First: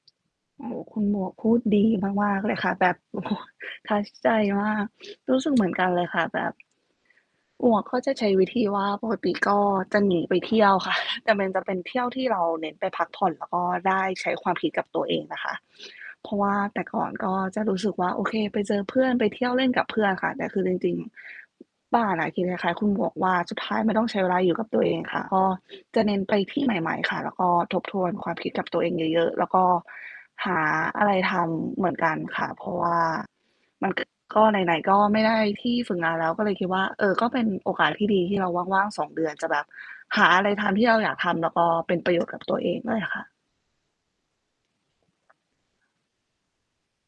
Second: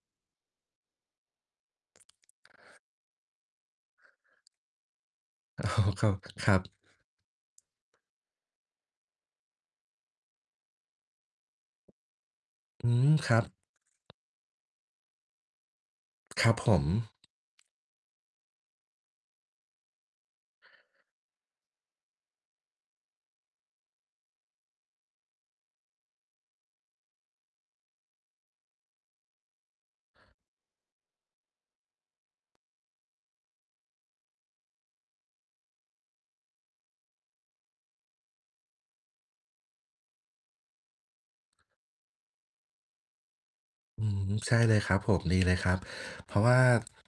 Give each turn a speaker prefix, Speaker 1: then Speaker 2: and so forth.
Speaker 1: โอ้โฮ คุณหมวกพูดดีมาก ๆ เลยค่ะ แบบ โอ้โฮ touch ใจมาก รู้สึก เ
Speaker 2: อ
Speaker 1: ห
Speaker 2: ๋อ
Speaker 1: มือนกันเลยค่ะ แบ
Speaker 2: คร
Speaker 1: บ...
Speaker 2: ับ ๆ
Speaker 1: หมวกก็จะใช้วิธีว่า ปกติ ก็จะหนีไปเที่ยวค่ะ แต่มันจะเป็นเที่ยวที่เราเน้นไ
Speaker 2: อ
Speaker 1: ป
Speaker 2: ื
Speaker 1: พั
Speaker 2: ม
Speaker 1: กผ่
Speaker 2: ค
Speaker 1: อน
Speaker 2: รั
Speaker 1: แล
Speaker 2: บ
Speaker 1: ้วก็ได้ใช้ความคิดกับตัวเองนะคะ เพราะว
Speaker 2: คร
Speaker 1: ่
Speaker 2: ั
Speaker 1: า
Speaker 2: บ ผ
Speaker 1: แต่ก่อ
Speaker 2: ม
Speaker 1: นก็จะรู้สึกว่า โอเค ไปเจอเพื่อน ไปเที่ยวเล่นกับเพื่อนค่ะ แต่คือจริง ๆ บ้านอะคิดคล้าย ๆ คุณหมวกว่า สุดท้ายมันต้องใช้เวลาอยู่กับตัวเองค่ะ ก็จะเน้นไปที่ใหม่ ๆ ค่ะ แล้วก็ ทบทวนความคิดกับตัวเองเยอะ ๆ แล้วก็หาอะไรทำเหมือนกันค่ะ เพราะว่า มันก็ ก็ไหน ๆ ก็ไม่ได้ที่ฝึกงานแล้ว ก็เลยคิดว่า เออ ก็เป็นโอกาสที่ดีที่เรา ว่าง ๆ 2 เดือน จะแบบหาอะไรทำที่เราอยากทำ แล้วก็ เป็นประโยชน์กับ ตัวเองด้วยค่ะ
Speaker 2: อืม ใช่เลยครับผม ดีเลยครับ เพราะว่า